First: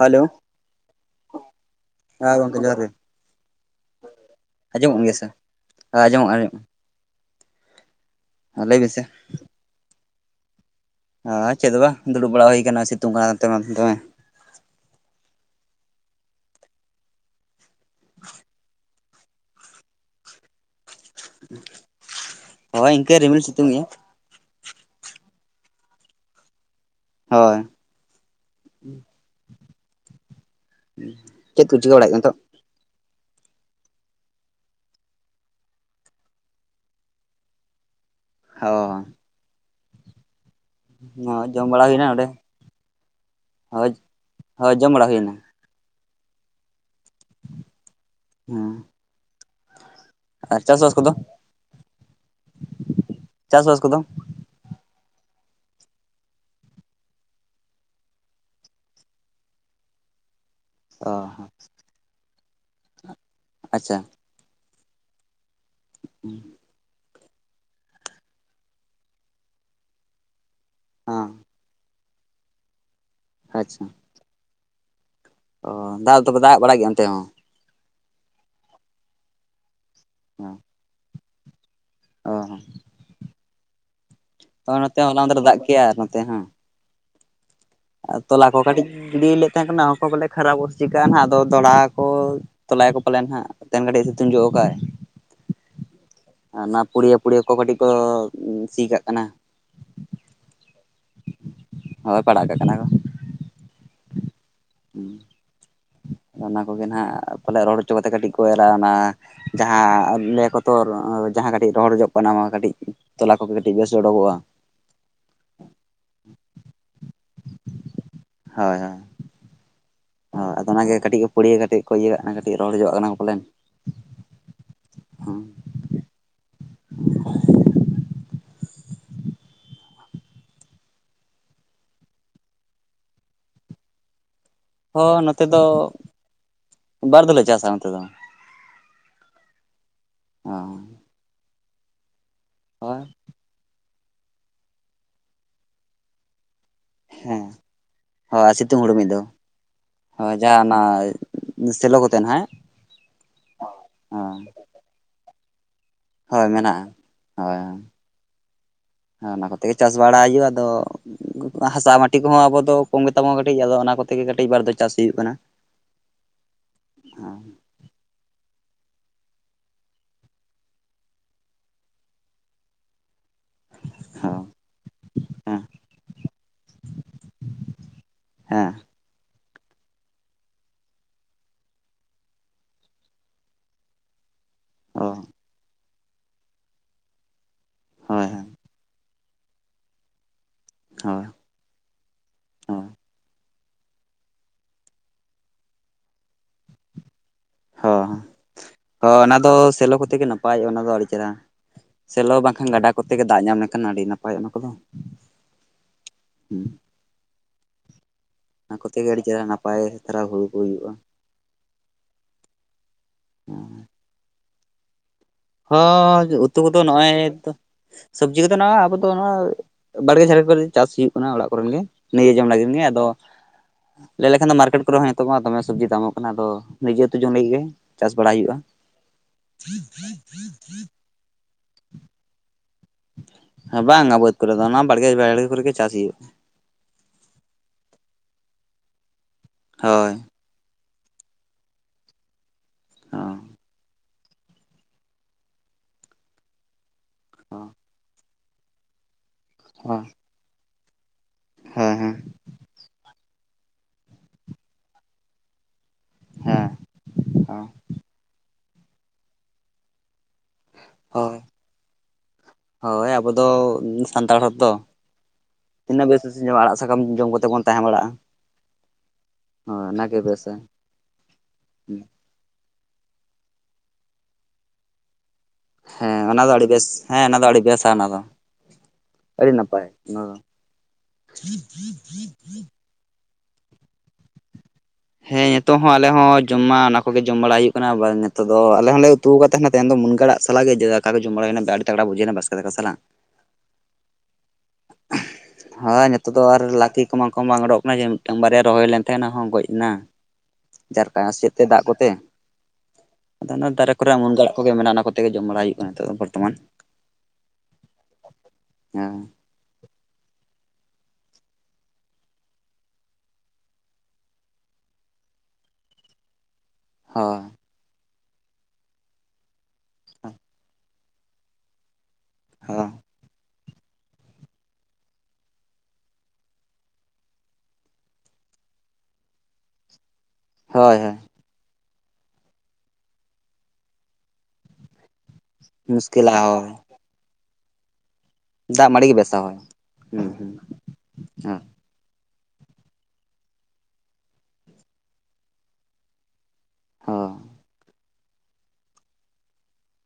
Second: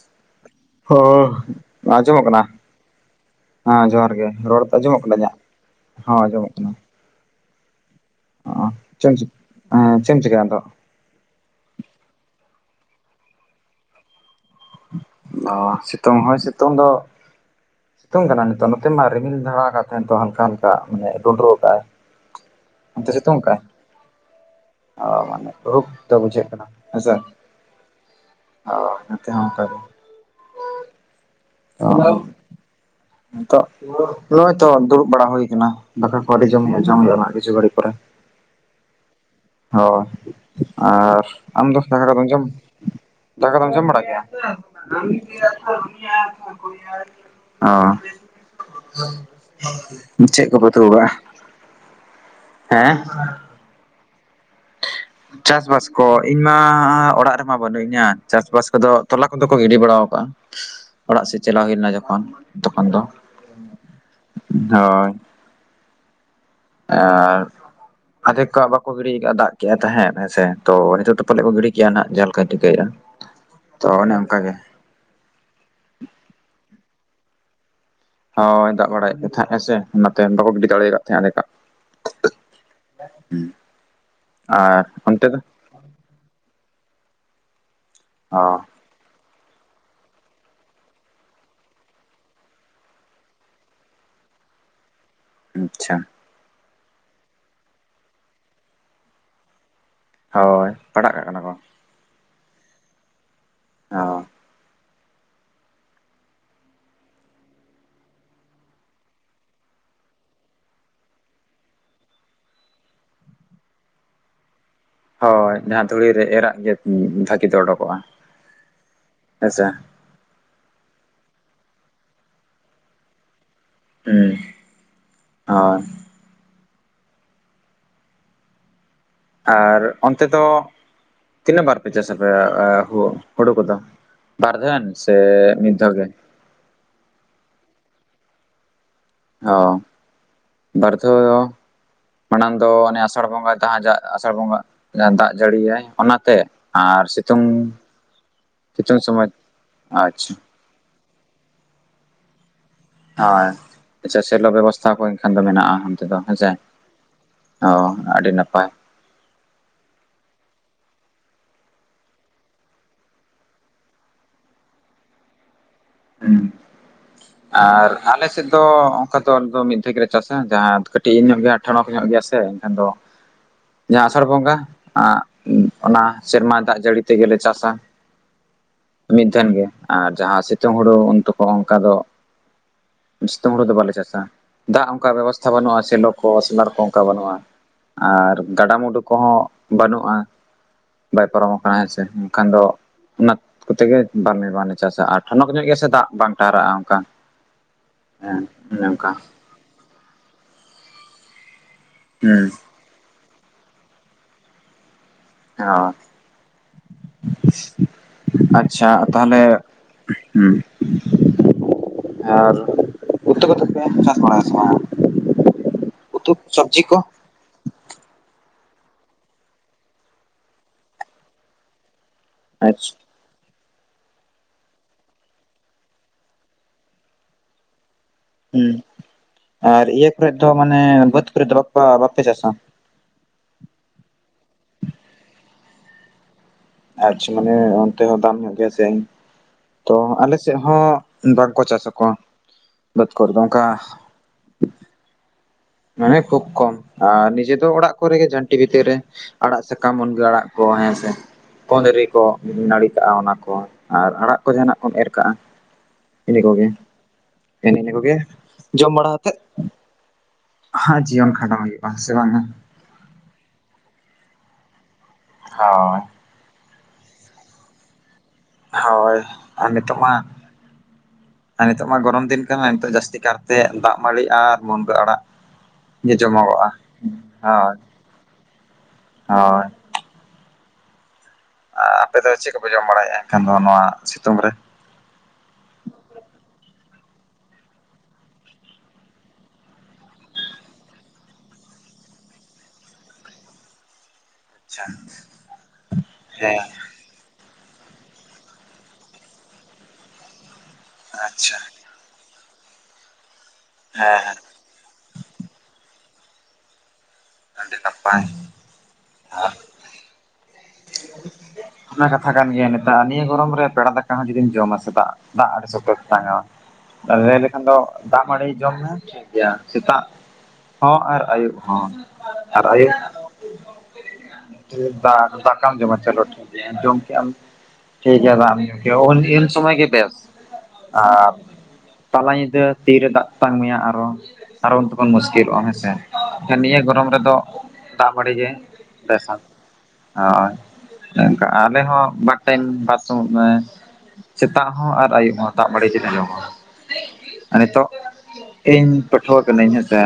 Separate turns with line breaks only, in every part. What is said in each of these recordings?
Hello
ᱦᱚᱸ ᱟᱸᱡᱚᱢᱚᱜ
ᱦᱮᱸ
ᱠᱟᱱᱟ᱾
ᱜᱚᱝᱠᱮ ᱡᱚᱦᱟᱨ ᱜᱮ
ᱦᱚᱸ ᱡᱚᱦᱟᱨ ᱜᱮ, ᱨᱚᱲ ᱟᱸᱡᱚᱢᱚᱜ
ᱜᱮᱭᱟ
ᱠᱟᱱᱟ
ᱥᱮ
ᱤᱧᱟᱹᱜ, ᱦᱚᱸ ᱟᱸᱡᱚᱢᱚᱜ ᱠᱟᱱᱟ᱾ ᱚ
ᱠᱟᱱᱟ, ᱞᱟᱹᱭ ᱵᱤᱱ ᱥᱮ
ᱪᱮᱢ ᱪᱤ ᱪᱮᱜ ᱮᱢ ᱪᱤᱠᱟᱹᱭᱟ ᱟᱫᱚ
ᱦᱚᱸ ᱪᱮᱫ ᱦᱚ ᱵᱟᱝ ᱫᱩᱲᱩᱵ ᱵᱟᱲᱟ ᱦᱩᱭ ᱟᱠᱟᱱᱟ ᱥᱤᱛᱩᱝ ᱠᱟᱱᱟ ᱱᱚᱛᱮ ᱢᱟ ᱫᱚᱢᱮ
ᱚ ᱥᱤᱛᱩᱝ ᱦᱚᱭ ᱥᱤᱛᱩᱝ ᱫᱚ ᱥᱤᱛᱩᱝ ᱠᱟᱱᱟ ᱱᱤᱛᱚᱜ ᱱᱚ.... ᱛᱮ ᱢᱟ ᱨᱤᱢᱤᱞ ᱫᱷᱟᱨᱟ ᱟᱠᱟᱫ ᱛᱟᱦᱮᱸᱱ ᱛᱚ ᱦᱟᱞᱠᱟ ᱦᱟᱞᱠᱟ ᱢᱟᱱᱮ ᱰᱩᱸᱰᱨᱟᱩᱜ ᱟᱠᱟᱜ-ᱟᱭ
ᱦᱳᱭ
ᱚᱱᱛᱮ
ᱤᱱᱠᱟᱹ
ᱥᱤᱛᱩᱝ
ᱨᱤᱢᱤᱞ
ᱠᱟᱜ-ᱟᱭ?
ᱮᱜᱼᱟ
ᱚ ᱢᱟᱱᱮ ᱫᱷᱩᱨᱩᱯ ᱴᱟᱜ ᱵᱩᱡᱷᱟᱹᱜ ᱠᱟᱱᱟ ᱦᱮᱸ ᱥᱮ
ᱦᱚᱭ
ᱚ, ᱱᱚᱛᱮ ᱦᱚᱸ ᱚᱱᱠᱟ ᱜᱮ
ᱦᱩᱸ
ᱚ [unintelligible] ᱱᱤᱛᱚᱜ [unintelligible] ᱱᱚᱜ-ᱚᱭ ᱛᱚ ᱫᱩᱲᱩᱵ ᱵᱟᱲᱟ ᱦᱩᱭ ᱟᱠᱟᱱᱟ ᱫᱟᱠᱟ ᱠᱚ ᱟ. ᱣᱨᱤ ᱡᱚᱢ ᱦᱩᱭᱩᱜ-ᱟ ᱡᱚᱢ ᱦᱩᱭᱩᱜ-ᱟ ᱱᱟᱦᱟᱜ ᱠᱤᱪᱷᱩ ᱜᱟᱹᱲᱤ ᱯᱚᱨᱮ
ᱦᱚ
ᱦᱚ ᱟᱨ
ᱚ
ᱟᱢ
ᱡᱚᱢ
ᱫᱚ
ᱵᱟᱲᱟ ᱦᱩᱭᱱᱟ
ᱫᱟᱠᱟ ᱠᱚ
ᱱᱚᱸᱰᱮ
ᱫᱚᱢ ᱡᱚᱢ ᱫᱟᱠᱟ ᱫᱚᱢ ᱡᱚᱢ
ᱦᱳᱭ
ᱵᱟᱲᱟ ᱠᱮᱜ-ᱟ
ᱦᱳᱭ ᱡᱚᱢ ᱵᱟᱲᱟ ᱦᱩᱭᱱᱟ ᱦᱮᱸ
[unintelligible] ᱚ [unintelligible] ᱪᱮᱫ ᱠᱚ
ᱟᱨ
ᱯᱮ ᱩᱛᱩ
ᱪᱟᱥᱵᱟᱥ
ᱟᱠᱟᱜᱼᱟ
ᱠᱚᱫᱚ
ᱦᱮᱸ
ᱪᱟᱥ-ᱵᱟᱥ ᱠᱚ ᱫᱚ [inaudible]
ᱪᱟᱥ-ᱵᱟᱥ ᱠᱚ, ᱤᱧ ᱢᱟ ᱚᱲᱟᱜ ᱨᱮ ᱢᱟ ᱵᱟᱹᱱᱩᱜ ᱤᱧᱟ ᱪᱟᱥ-ᱵᱟᱥ ᱠᱚ ᱫᱚ ᱛᱚᱞᱟ ᱠᱚ ᱫᱚ ᱠᱚ ᱜᱤᱰᱤ ᱵᱟᱲᱟᱣ ᱟᱠᱟᱜᱼᱟ
ᱚ
ᱚᱲᱟᱜ ᱥᱮᱡ ᱪᱟᱞᱟᱣ ᱦᱩᱭ ᱞᱮᱱᱟ ᱡᱚᱠᱷᱚᱱ ᱛᱚᱠᱷᱚᱱ ᱫᱚ
ᱟᱪᱪᱷᱟ
ᱦᱳᱭ
ᱦᱩᱸ
ᱟᱨ ᱟᱫᱷᱮᱠ ᱠᱚᱣᱟᱜ ᱵᱟᱠᱚ ᱜᱤᱲᱤ ᱫᱟᱜ ᱠᱮᱫ ᱛᱟᱦᱮᱸᱫ ᱦᱮᱸᱥᱮ ᱛᱚ ᱱᱤᱛᱚᱜ ᱫᱚ
ᱦᱮᱸ
ᱯᱟᱞᱮᱜ ᱠᱚ ᱜᱤᱰᱤ ᱠᱮᱭᱟ ᱱᱟᱦᱟᱜ ᱡᱟᱦᱟᱸ ᱞᱮᱠᱟ. ᱧ ᱴᱷᱤᱠᱟᱹᱭᱮᱜᱼᱟ
ᱟᱪᱪᱷᱟ
ᱛᱚ ᱚᱱᱮ ᱚᱱᱠᱟ ᱜᱮ
ᱚ ᱫᱟᱜ ᱠᱚ ᱫᱚ ᱫᱟᱜ ᱵᱟᱲᱟᱭ ᱜᱮᱭᱟ ᱚᱱᱛᱮ ᱦᱚᱸ
ᱦᱳᱭ ᱫᱟᱜ ᱵᱟᱲᱟᱭᱮᱫ ᱜᱮ ᱛᱟᱦᱮᱸᱜ ᱦᱮᱸ ᱥᱮ ᱚᱱᱟᱛᱮ ᱵᱟᱠᱚ ᱜᱤᱰᱤ ᱫᱟᱲᱮᱭᱟᱫ ᱛᱟᱦᱮᱸᱫ ᱟᱫᱷᱮᱠᱟᱜ
ᱚ ᱦᱚ
ᱦᱩᱸ, ᱟᱨ ᱚᱱᱛᱮ ᱫᱚ
ᱛᱮᱭᱟᱨ ᱱᱚᱛᱮ ᱦᱚᱸ ᱟᱨ
ᱚ
ᱛᱚᱞᱟ ᱠᱚ ᱠᱟᱹᱴᱤᱡ ᱜᱤᱰᱤ ᱞᱮᱫ ᱛᱟᱦᱮᱸ ᱠᱟᱱᱟ ᱠᱚ ᱯᱟᱞᱮ ᱠᱷᱟᱨᱟᱯᱚᱜᱼᱟ ᱥᱮ ᱪᱮᱠᱟᱜᱼᱟ ᱱᱟᱦᱟᱜ ᱟᱫᱚ ᱫᱚᱲᱦᱟ ᱠᱚ ᱛᱚᱞᱟᱭ ᱟᱠᱚ ᱯᱟᱞᱮ ᱱᱟᱦᱟᱜ ᱛᱮᱦᱮᱧ ᱠᱟ. ᱴᱤᱡ ᱮ ᱥᱚᱛᱩᱝ ᱧᱚᱜ ᱚᱠᱟᱜ-ᱟᱭ
ᱟᱪᱪᱷᱟ
ᱟᱨ ᱱᱚᱶᱟ ᱯᱩᱲᱤᱭᱟᱹ ᱯᱩᱲᱭᱟᱹ ᱠᱚ ᱠᱟᱹᱴᱤᱡ ᱠᱚ ᱥᱤ ᱠᱟᱜ ᱠᱟᱱᱟ
ᱦᱳᱭ ᱯᱟᱲᱟᱜ ᱠᱟᱜ ᱠᱟᱱᱟ ᱠᱚ
ᱦᱳᱭ ᱯᱟᱲᱟᱜ ᱠᱟᱱᱟ ᱠᱚ
ᱚᱻ
ᱦᱩᱸ ᱚᱱᱟ ᱠᱚᱜᱮ ᱱᱷᱟᱜ ᱯᱟᱞᱮ ᱨᱚᱦᱚᱲ ᱚᱪᱚ ᱠᱟᱛᱮ ᱠᱟᱹᱴᱤᱡ ᱠᱚ ᱮᱨᱟ ᱚᱱᱟ ᱡᱟᱦᱟᱸ ᱞᱟᱹᱭᱟ ᱟᱠᱚ ᱛᱚ ᱡᱟᱦᱟᱸ ᱠᱟᱹᱴᱤᱡ ᱨᱚᱦᱚᱲ ᱡᱚᱜ ᱠᱟᱱᱟ ᱚᱱᱟ ᱠᱟᱹᱴᱤᱡ ᱛᱚᱞᱟ ᱠᱚᱜᱮ ᱠᱟᱹᱴᱤᱡ ᱵᱮᱥ ᱚᱰᱚᱠᱚᱜᱼᱟ
ᱦᱳᱭ ᱡᱟᱦᱟᱸ ᱫᱷᱩᱲᱤ ᱨᱮ ᱮᱨᱟᱜ ᱜᱮ ᱵᱷᱟᱹᱜᱤ ᱫᱚ ᱩᱰᱩᱠᱚᱜᱼᱟ
ᱦᱳᱭ ᱦᱳᱭ
ᱦᱮᱸᱥᱮ
ᱦᱳᱭ ᱟᱫᱚ ᱚᱱᱟᱜᱮ ᱠᱟᱹᱴᱤᱡ ᱠᱚ ᱯᱩᱲᱤᱭᱟᱹ ᱠᱟᱛᱮ ᱠᱚ ᱤᱭᱟᱹ ᱠᱟᱜ ᱠᱟᱱᱟ ᱠᱟ. ᱴᱤᱡ ᱨᱚᱦᱚᱲ ᱧᱚᱜ ᱠᱟᱱᱟ ᱠᱚ ᱯᱟᱞᱮᱱ
ᱦᱩᱸ... ᱟ.....
[unintelligible]
ᱟᱨ ᱚᱱᱛᱮ ᱫᱚ ᱛᱤᱱᱟᱹᱜ ᱵᱟᱨ ᱯᱮ ᱪᱟᱥ ᱟᱯᱮ ᱦᱩᱲᱩ, ᱦᱩᱲᱩ ᱠᱚ ᱫᱚ ᱵᱟᱨ ᱫᱷᱮᱱ ᱥᱮ
ᱦᱚᱸ ᱱᱚᱛᱮ ᱫᱚ
ᱢᱤᱫ ᱫᱷᱟᱹᱣ ᱜᱮ
ᱵᱟᱨ ᱫᱷᱟ. ᱣ ᱞᱮ ᱪᱟᱥ-ᱟ ᱱᱚᱛᱮ ᱫᱚ
ᱚ ᱵᱟᱹᱨ ᱫᱷᱟᱹᱣ ᱢᱟᱲᱟᱝ ᱫᱚ ᱚᱱᱮ
ᱦᱳᱭ
ᱟᱥᱟᱲ ᱵᱚᱸᱜᱟ ᱫᱟᱜ ᱡᱟᱦᱟᱸ ᱟᱥᱟᱲ ᱵᱚᱸᱜᱟ ᱡᱟᱦᱟᱸ ᱫᱟᱜ ᱡᱟᱹᱲᱤᱭᱟᱭ ᱚᱱᱟᱛᱮ ᱟᱨ
ᱦᱮᱸ
ᱥᱤᱛᱩᱝ
ᱦᱚ ᱥᱤᱛᱩᱝ ᱦᱩᱲᱩ ᱢᱤᱫ ᱫᱚ
ᱟᱪᱪᱷᱟ
ᱦᱚᱭ ᱡᱟᱦᱟ ᱚᱱᱟ ᱥᱮᱞᱚ ᱠᱚ ᱛᱮ ᱱᱟᱦᱟᱸᱜ
ᱦᱳᱭ ᱟᱪᱪᱷᱟ ᱥᱮᱞᱚᱜ ᱵᱮᱵᱚᱥᱛᱷᱟ ᱠᱚ ᱮᱱᱠᱷᱟᱱ ᱫᱚ ᱢᱮᱱᱟᱜᱼᱟ ᱦᱟᱝ᱾ ᱛᱮᱫᱚ
ᱦᱳᱭ
ᱦᱮᱸᱥᱮ
ᱢᱮᱱᱟᱜᱼᱟ
ᱚ ᱟᱹᱰᱤ ᱱᱟᱯᱟᱭ᱾
ᱦᱮᱸ ᱚᱱᱟ ᱠᱚᱛᱮ ᱜᱮ ᱪᱟᱥ ᱵᱟᱲᱟ ᱦᱩᱭᱩᱜᱼᱟ, ᱟᱫᱚ ᱦᱟᱥᱟ ᱢᱟᱹᱴᱤ ᱠᱚᱦᱚᱸ ᱟᱵᱚ ᱫᱚ ᱠᱚᱢ ᱜᱮᱛᱟᱵᱚᱱᱟ ᱠᱟᱹᱴᱤᱡ ᱟᱫᱚ ᱚᱱᱟ ᱠᱚᱛᱮᱜᱮ ᱠᱟᱹᱴᱤᱡ ᱵᱟᱨ ᱫᱷᱟ. ᱣ ᱪᱟᱥ ᱦᱩᱭᱩᱜ ᱠᱟᱱᱟ᱾
ᱦᱩᱸ ᱟᱨ ᱟᱞᱮ ᱥᱮᱫ ᱫᱚ ᱚᱝᱠᱟ ᱫᱚ ᱟᱞᱮ ᱫᱚ ᱢᱤᱫ ᱫᱷᱟᱹᱣ ᱜᱮᱞᱮ ᱪᱟᱥᱟ ᱡᱟᱦᱟᱸ ᱫᱚ ᱠᱟᱹᱴᱤᱡ ᱧᱚᱜ ᱜᱮᱭᱟ ᱴᱷᱚᱬᱚᱠ ᱧᱚᱜ ᱜᱮᱭᱟ ᱥᱮ ᱮᱱᱠᱷᱟᱱ ᱫᱚ
[inaudible]
ᱡᱟᱦᱟᱸ ᱟᱥᱟᱲ ᱵᱚᱸᱜᱟ
ᱦᱮᱸ
ᱟᱸ ᱚᱱᱟ ᱥᱮᱨᱢᱟ ᱫᱟᱜ ᱡᱟᱹᱲᱤ ᱛᱮᱜᱮᱞᱮ ᱪᱟᱥᱟ᱾
ᱦᱮᱸ
ᱛᱟᱦᱮᱱ ᱜᱮ ᱟᱨ ᱡᱟᱦᱟᱸ ᱥᱮᱛ ᱛᱩᱝ ᱦᱩᱲᱩ ᱩᱱᱛᱚᱠᱚ ᱚᱝᱠᱟ ᱫᱚ ᱥᱤᱛᱩᱝ ᱦᱩᱰᱩ ᱫᱚ ᱵᱟᱞᱮ ᱪᱟᱥᱟ᱾ ᱫᱟᱜ
ᱚ
ᱚᱝᱠᱟ ᱵᱮᱵᱚᱥᱛᱷᱟ ᱵᱟᱹᱱᱩᱜᱼᱟ, ᱥᱮᱞᱚ ᱠᱚ, ᱥᱮᱞᱟᱨ ᱠᱚ ᱚᱝᱠᱟ ᱵᱟᱹᱱᱩᱜᱼᱟ
ᱦᱳᱭ
ᱟᱨ ᱜᱟᱰᱟᱼᱢᱩᱰᱩ ᱠᱚᱦᱚᱸ ᱵᱟᱹᱱᱩᱜᱼᱟ
ᱦᱳᱭ
ᱵᱟᱭ ᱯᱟᱨᱚᱢᱟ ᱟ ᱦᱮᱸ ᱥᱮ ᱮᱱᱠᱷᱟᱱ ᱫᱚ ᱚᱱᱟ ᱠᱚᱛᱮ ᱜᱮ ᱵᱟᱞᱮ ᱵᱟᱝᱞᱮ ᱪᱟᱥᱟ, ᱟᱨ ᱴᱷᱚᱱᱚᱠ ᱡᱟᱭᱜᱟ ᱥᱮ ᱫᱟᱜ ᱵᱟᱝ ᱴᱟᱦᱟᱨᱟᱜᱼᱟ ᱚᱝᱠᱟ᱾
ᱦᱚ ᱦᱚ ᱚᱱᱟ ᱫᱚ ᱥᱮᱞᱚ ᱠᱚᱛᱮ ᱜᱮ ᱱᱟᱯ ᱱᱯᱟᱭᱚᱜᱼᱟ ᱚᱱᱟ ᱫᱚ ᱟᱹᱰᱤ ᱪᱮᱨᱦᱟ ᱥᱮᱞᱚ
ᱦᱩᱸ
ᱵᱟᱝᱠᱷᱟᱱ ᱜᱟᱰᱟ ᱠᱚᱛᱮ ᱜᱮ ᱫᱟᱜ ᱧᱟᱢ ᱞᱮᱠᱷᱟᱱ ᱟᱹᱰᱤ ᱱᱟᱯᱟᱭᱚᱜᱼᱟ ᱚᱱᱟ ᱠᱚᱫᱚ᱾
ᱦᱚ
ᱚᱱᱟ
ᱟᱪᱪᱷᱟ
ᱠᱚᱛᱮ ᱜᱮ ᱟᱹᱰᱤ
ᱛᱟᱦᱞᱮ
ᱪᱮᱦᱨᱟ ᱱᱟᱯᱟᱭ ᱫᱷᱟᱨᱟ ᱦᱩᱲᱩ
ᱦᱩᱸ
ᱠᱚ ᱦᱩᱭᱩᱜᱼᱟ
ᱟᱨ ᱩᱛᱩ ᱠᱚᱛᱮ ᱯᱮ ᱪᱟᱥ ᱵᱟᱲᱟᱭᱟ ᱥᱮ ᱵᱟᱝ?
ᱦᱚᱸ ᱩᱛᱩ ᱠᱚᱫᱚ
ᱥᱚᱵᱽᱡᱤ ᱠᱚ
ᱱᱚᱜᱼᱚᱭ ᱛᱚ ᱥᱚᱵᱽᱡᱤ ᱠᱚᱫᱚ ᱱᱚᱣᱟ ᱟᱵᱚ ᱫᱚ ᱱᱚᱣᱟ ᱵᱟᱲᱜᱮ ᱡᱷᱟᱲᱜᱮ ᱠᱚᱨᱮ ᱪᱟᱥ ᱦᱩᱭᱩᱜ ᱠᱟᱱᱟ ᱚᱲᱟᱜ ᱠᱚᱨᱮᱱ ᱜᱮ᱾ ᱱᱤᱡᱮ ᱡᱚᱢ ᱞᱟᱹᱜᱤᱫ ᱜᱮ
ᱟᱪᱪᱷᱟ
ᱟᱫᱚ ᱞᱟᱹᱭ ᱞᱮᱠᱷᱟᱱ ᱫᱚ ᱢᱟᱨᱠᱮᱴ ᱠᱚᱨᱮ ᱦᱚᱸ ᱱᱤᱛᱚᱜ ᱢᱟ ᱫᱚᱢᱮ ᱥᱚᱵᱽᱡᱤ ᱫᱟᱢᱚᱜ ᱠᱟᱱᱟ, ᱟᱫᱚ ᱱᱤᱡᱮ ᱛᱮ ᱡᱚᱢ ᱞᱟᱹᱜᱤᱫ ᱜᱮ ᱪᱟᱥ ᱵᱟᱲᱟᱭ ᱦᱩᱭᱩᱜᱼᱟ᱾
ᱛᱚ ᱢᱟᱱᱮ ᱵᱟᱹᱫᱽ ᱠᱚᱨᱮ ᱵᱟᱯᱟ ᱵᱟᱯᱮ ᱪᱟᱥᱟ?
ᱦᱮᱸ ᱵᱟᱝᱟ ᱵᱟᱹᱫᱽ ᱠᱚᱨᱮ ᱫᱚ ᱚᱱᱟ ᱵᱟᱲᱜᱮ ᱵᱟᱲᱜᱮ ᱠᱚᱨᱮᱜ ᱜᱮ ᱪᱟᱥ ᱦᱩᱭᱩᱜᱼᱟ᱾
ᱟᱪᱪᱷᱟ ᱢᱟᱱᱮ ᱚᱱᱛᱮ ᱦᱚᱸ ᱫᱟᱢ ᱧᱚᱜ ᱜᱮᱭᱟ ᱥᱮ ᱛᱚ
ᱦᱳᱭ
ᱟᱞᱮ ᱥᱮ ᱥᱮᱜ ᱦᱚᱸ ᱵᱟᱝ ᱠᱚ ᱪᱟᱥ ᱠᱚᱣᱟ ᱵᱟᱹᱫᱽ ᱠᱚᱨᱮ ᱫᱚ ᱚᱝᱠᱟ ᱢᱟᱱᱮ ᱠᱷᱩᱵ ᱠᱚᱢ, ᱟᱨ ᱱᱤᱡᱮ ᱫᱚ ᱚᱲᱟᱜ ᱠᱚᱨᱮ ᱜᱮ ᱡᱷᱟᱹᱱᱴᱤ ᱵᱷᱤᱛᱤᱨ ᱨᱮ ᱟᱲᱟᱜ ᱥᱟᱠᱟᱢᱜ
ᱦᱳᱭ
ᱢᱩᱱᱜᱟᱹ ᱟᱲᱟᱜ ᱠᱚ ᱦᱮᱸ ᱥᱮ
ᱦᱮᱸ
ᱠᱚᱸᱫᱽᱨᱤ
ᱦᱮᱸ
ᱠᱚ ᱡᱩᱫᱤᱢ ᱱᱟᱹᱲᱤ ᱠᱟᱜᱼᱟ ᱚᱱᱟ ᱠᱚ᱾ ᱟᱨ ᱟᱲᱟᱜ ᱠᱚ ᱡᱟᱦᱟᱱᱟᱜ ᱠᱚᱢ ᱮᱨ ᱠᱟᱜᱼᱟ ᱤᱱᱟᱹ ᱠᱚᱜᱮ
ᱦᱮᱸ
ᱤᱱᱟᱹ ᱤᱱᱟᱹ ᱠᱚᱜᱮ᱾ ᱡᱚᱢ ᱵᱟᱲᱟ ᱦᱟᱛᱮᱫ ᱦᱟᱸ ᱡᱤᱭᱚᱱ
ᱦᱳᱭ
ᱠᱷᱟᱸᱰᱟᱣ ᱦᱩᱭᱩᱜᱼᱟ ᱦᱮᱸ ᱥᱮ ᱵᱟᱝᱟ᱾
ᱦᱳᱭ ᱟᱵᱚ ᱫᱚ ᱥᱟᱱᱛᱟᱲ ᱦᱚᱲ ᱛᱚ
ᱦᱳᱭ
ᱛᱤᱱᱟᱹ ᱵᱮᱥ [unintelligible] ᱟᱲᱟᱜ ᱥᱟᱠᱟᱢ ᱡᱚᱢ ᱠᱟᱛᱮ ᱵᱚᱱ ᱛᱟᱦᱮᱸ ᱵᱟᱲᱟᱜᱼᱟ᱾
ᱦᱚᱭ ᱟᱨ
ᱦᱳᱭ
ᱱᱤᱛᱟᱹᱜ ᱢᱟ
ᱚᱱᱟᱜᱮ ᱵᱮᱥᱟ
ᱟᱨ ᱱᱤᱛᱚᱜ ᱢᱟ ᱜᱚᱨᱚᱢ ᱫᱤᱱ ᱠᱟᱱᱟ, ᱱᱤᱛᱚᱜ ᱡᱟᱹᱥᱛᱤ ᱠᱟᱨᱛᱮ ᱫᱟᱜ ᱢᱟᱹᱲᱤ ᱟᱨ ᱢᱩᱱᱜᱟᱹ ᱟᱲᱟᱜ᱾ ᱜᱮ
ᱦᱮᱸ ᱚᱱᱟ ᱫᱚ ᱟᱹᱰᱤ
ᱡᱚᱢᱚᱜᱚᱜᱼᱟ
ᱵᱮᱥ ᱦᱮᱸ ᱚᱱᱟ ᱫᱚ ᱟᱹᱰᱤ
ᱦᱳᱭ
ᱵᱮᱥᱟ ᱚᱱᱟ ᱫᱚ ᱟᱹᱰᱤ
ᱦᱳᱭ
ᱱᱟᱯᱟᱭ ᱚᱱᱟ ᱫᱚ᱾
ᱟᱨ ᱟᱯᱮ ᱫᱚ ᱪᱮᱫ ᱠᱚᱯᱮ ᱡᱚᱢ ᱵᱟᱲᱟᱭᱮᱫᱼᱟ ᱮᱱᱠᱷᱟᱱ ᱫᱚ ᱱᱚᱣᱟ ᱥᱤᱛᱩᱝ ᱨᱮ
ᱦᱮᱸ ᱱᱤᱛᱚᱜ ᱦᱚᱸ ᱟᱞᱮ ᱦᱚᱸ ᱡᱚᱢ ᱢᱟ ᱚᱱᱟ ᱠᱚᱜᱮ ᱡᱚᱢ ᱵᱟᱲᱟ ᱦᱩᱭᱩᱜ ᱠᱟᱱᱟ, ᱱᱤᱛᱚᱜ ᱫᱚ ᱟᱞᱮ ᱦᱚᱸᱞᱮ ᱛᱩ ᱠᱟᱜ ᱛᱟᱦᱮᱱᱟ ᱛᱮᱦᱮᱱ ᱫᱚ ᱢᱩᱱᱜᱟᱹ ᱟᱲᱟᱜ ᱥᱟᱞᱟ ᱜᱮ ᱫᱟᱠᱟ ᱠᱚ ᱡᱚᱢ ᱵᱟᱲᱟ ᱦᱩᱭᱱᱟ ᱟᱹᱰᱤ ᱛᱟᱜᱲᱟ ᱵᱩᱡᱷᱟᱹᱭᱮᱱᱟ ᱵᱟᱥᱠᱮ ᱫᱟᱠᱟ ᱥᱟᱞᱟᱜ᱾
ᱟᱪᱪᱷᱟ
ᱦᱮᱸ ᱱᱤᱛᱚᱜ ᱫᱚ ᱟᱨ
ᱦᱮᱸ
ᱞᱟᱹᱠᱤ ᱠᱚᱢᱟ ᱠᱚ ᱵᱟᱝ ᱩᱰᱳᱠ ᱠᱟᱱᱟ ᱡᱮ ᱢᱤᱫᱴᱟᱝ ᱵᱟᱨᱭᱟ ᱨᱚᱦᱚᱭ ᱞᱮᱱ ᱛᱟᱦᱮᱸᱱᱟ ᱦᱚᱸ ᱜᱚᱡ ᱮᱱᱟ᱾ ᱡᱟᱨᱠᱟ ᱥᱮᱫ
ᱟᱪᱪᱷᱟ
ᱛᱮ ᱫᱟᱜ ᱠᱚᱛᱮ᱾ ᱟᱫᱚ ᱚᱱᱟ ᱫᱟᱨᱮ ᱠᱚᱨᱮ
ᱦᱮᱸ ᱦᱮᱸ
ᱢᱩᱱᱜᱟᱹ ᱟᱨᱟᱜ ᱠᱚᱜᱮ ᱢᱮᱱᱟᱜᱼᱟ, ᱚᱱᱟ ᱠᱚᱛᱮ ᱜᱮ ᱡᱚᱢ ᱵᱟᱲᱟᱭ ᱦᱩᱭᱩᱜ ᱠᱟᱱᱟ ᱱᱤᱛᱚᱜ ᱵᱚᱨᱛᱚᱢᱟᱱ᱾
ᱟᱹᱰᱤ ᱱᱟᱯᱟᱭ
ᱦᱮᱸ
ᱟᱨ
[inaudible]
ᱚᱱᱟ ᱠᱟᱛᱷᱟ ᱠᱟᱱ ᱜᱮᱭᱟ ᱱᱮᱛᱟᱨ ᱱᱤᱭᱟᱹ ᱜᱚᱨᱚᱢ ᱨᱮ ᱯᱮᱲᱟ ᱫᱟᱠᱟ ᱦᱚᱸ ᱡᱩᱫᱤᱢ ᱡᱚᱢᱟ ᱥᱮᱛᱟᱜ ᱫᱟᱜ ᱟᱹᱰᱤ ᱥᱚᱠᱛᱚ ᱛᱮᱛᱟᱝᱟ᱾ ᱞᱟᱹᱭ
ᱦᱳᱭ
ᱞᱮᱠᱷᱟᱱ ᱫᱚ ᱫᱟᱜ ᱢᱟᱹᱲᱤ ᱡᱚᱢ ᱢᱮ ᱴᱷᱤᱠ ᱜᱮᱭᱟ ᱥᱮᱛᱟᱜ ᱦᱚᱸ ᱟᱨ ᱟᱹᱭᱩᱵᱽ ᱦᱚᱸ ᱟᱨ
ᱦᱳᱭ
ᱟᱹᱭᱩᱵᱽ ᱫᱟᱜ ᱫᱟᱠᱟᱢ ᱡᱚᱢᱟ ᱪᱚᱞᱚ ᱴᱷᱤᱠ ᱜᱮᱭᱟ ᱡᱚᱢ ᱠᱮᱜ ᱟᱢ? ᱴᱷᱤᱠ ᱜᱮᱭᱟ ᱫᱟᱜ ᱮᱢ ᱧᱩ ᱠᱮᱭᱟ ᱚ ᱩᱱ ᱤᱱ ᱥᱚᱢᱚᱭ ᱜᱮ ᱵᱮᱥ
ᱦᱳᱭ ᱦᱳᱭ
ᱟᱨ ᱛᱟᱞᱟ ᱧᱤᱫᱟᱹ ᱛᱤᱨᱮ ᱫᱟᱜ ᱛᱮᱛᱟᱝ ᱢᱮᱭᱟ ᱟᱨᱚ ᱟᱨᱚ ᱩᱱ ᱵᱚᱱ ᱢᱩᱥᱠᱤᱞᱚᱜᱼᱟ ᱦᱮᱸ ᱥᱮ
ᱢᱩᱥᱠᱤᱞᱟ
ᱮᱱᱠᱷᱟᱱ
ᱦᱳᱭ
ᱱᱤᱭᱟᱹ ᱜᱚᱨᱚᱢ ᱨᱮᱫᱚ ᱫᱟᱜ ᱢᱟᱹᱲᱤ ᱜᱮ
ᱫᱟᱜ ᱢᱟᱹᱲᱤ ᱜᱮ ᱵᱮᱥᱟ ᱦᱚᱭ᱾
ᱦᱳᱭ ᱚᱱᱮ ᱚᱝᱠᱟ ᱟᱞᱮ ᱦᱚᱸ ᱵᱟᱨ ᱴᱮᱢ ᱵᱟᱨ ᱥᱩᱢᱩᱜ ᱮᱸ ᱥᱮᱛᱟᱜ ᱦᱚᱸ ᱟᱨ ᱟᱹᱭᱩᱵ ᱦᱚᱸ ᱫᱟᱜ ᱢᱟᱹᱲᱤ ᱜᱮᱞᱮ ᱡᱚᱢᱟ᱾
ᱦᱳᱭ
ᱟᱨ ᱱᱤᱛᱚᱜ ᱤᱧ ᱯᱟᱹᱴᱷᱩᱣᱟᱹ ᱠᱟᱹᱱᱟᱹᱧ ᱦᱮᱸ ᱥᱮ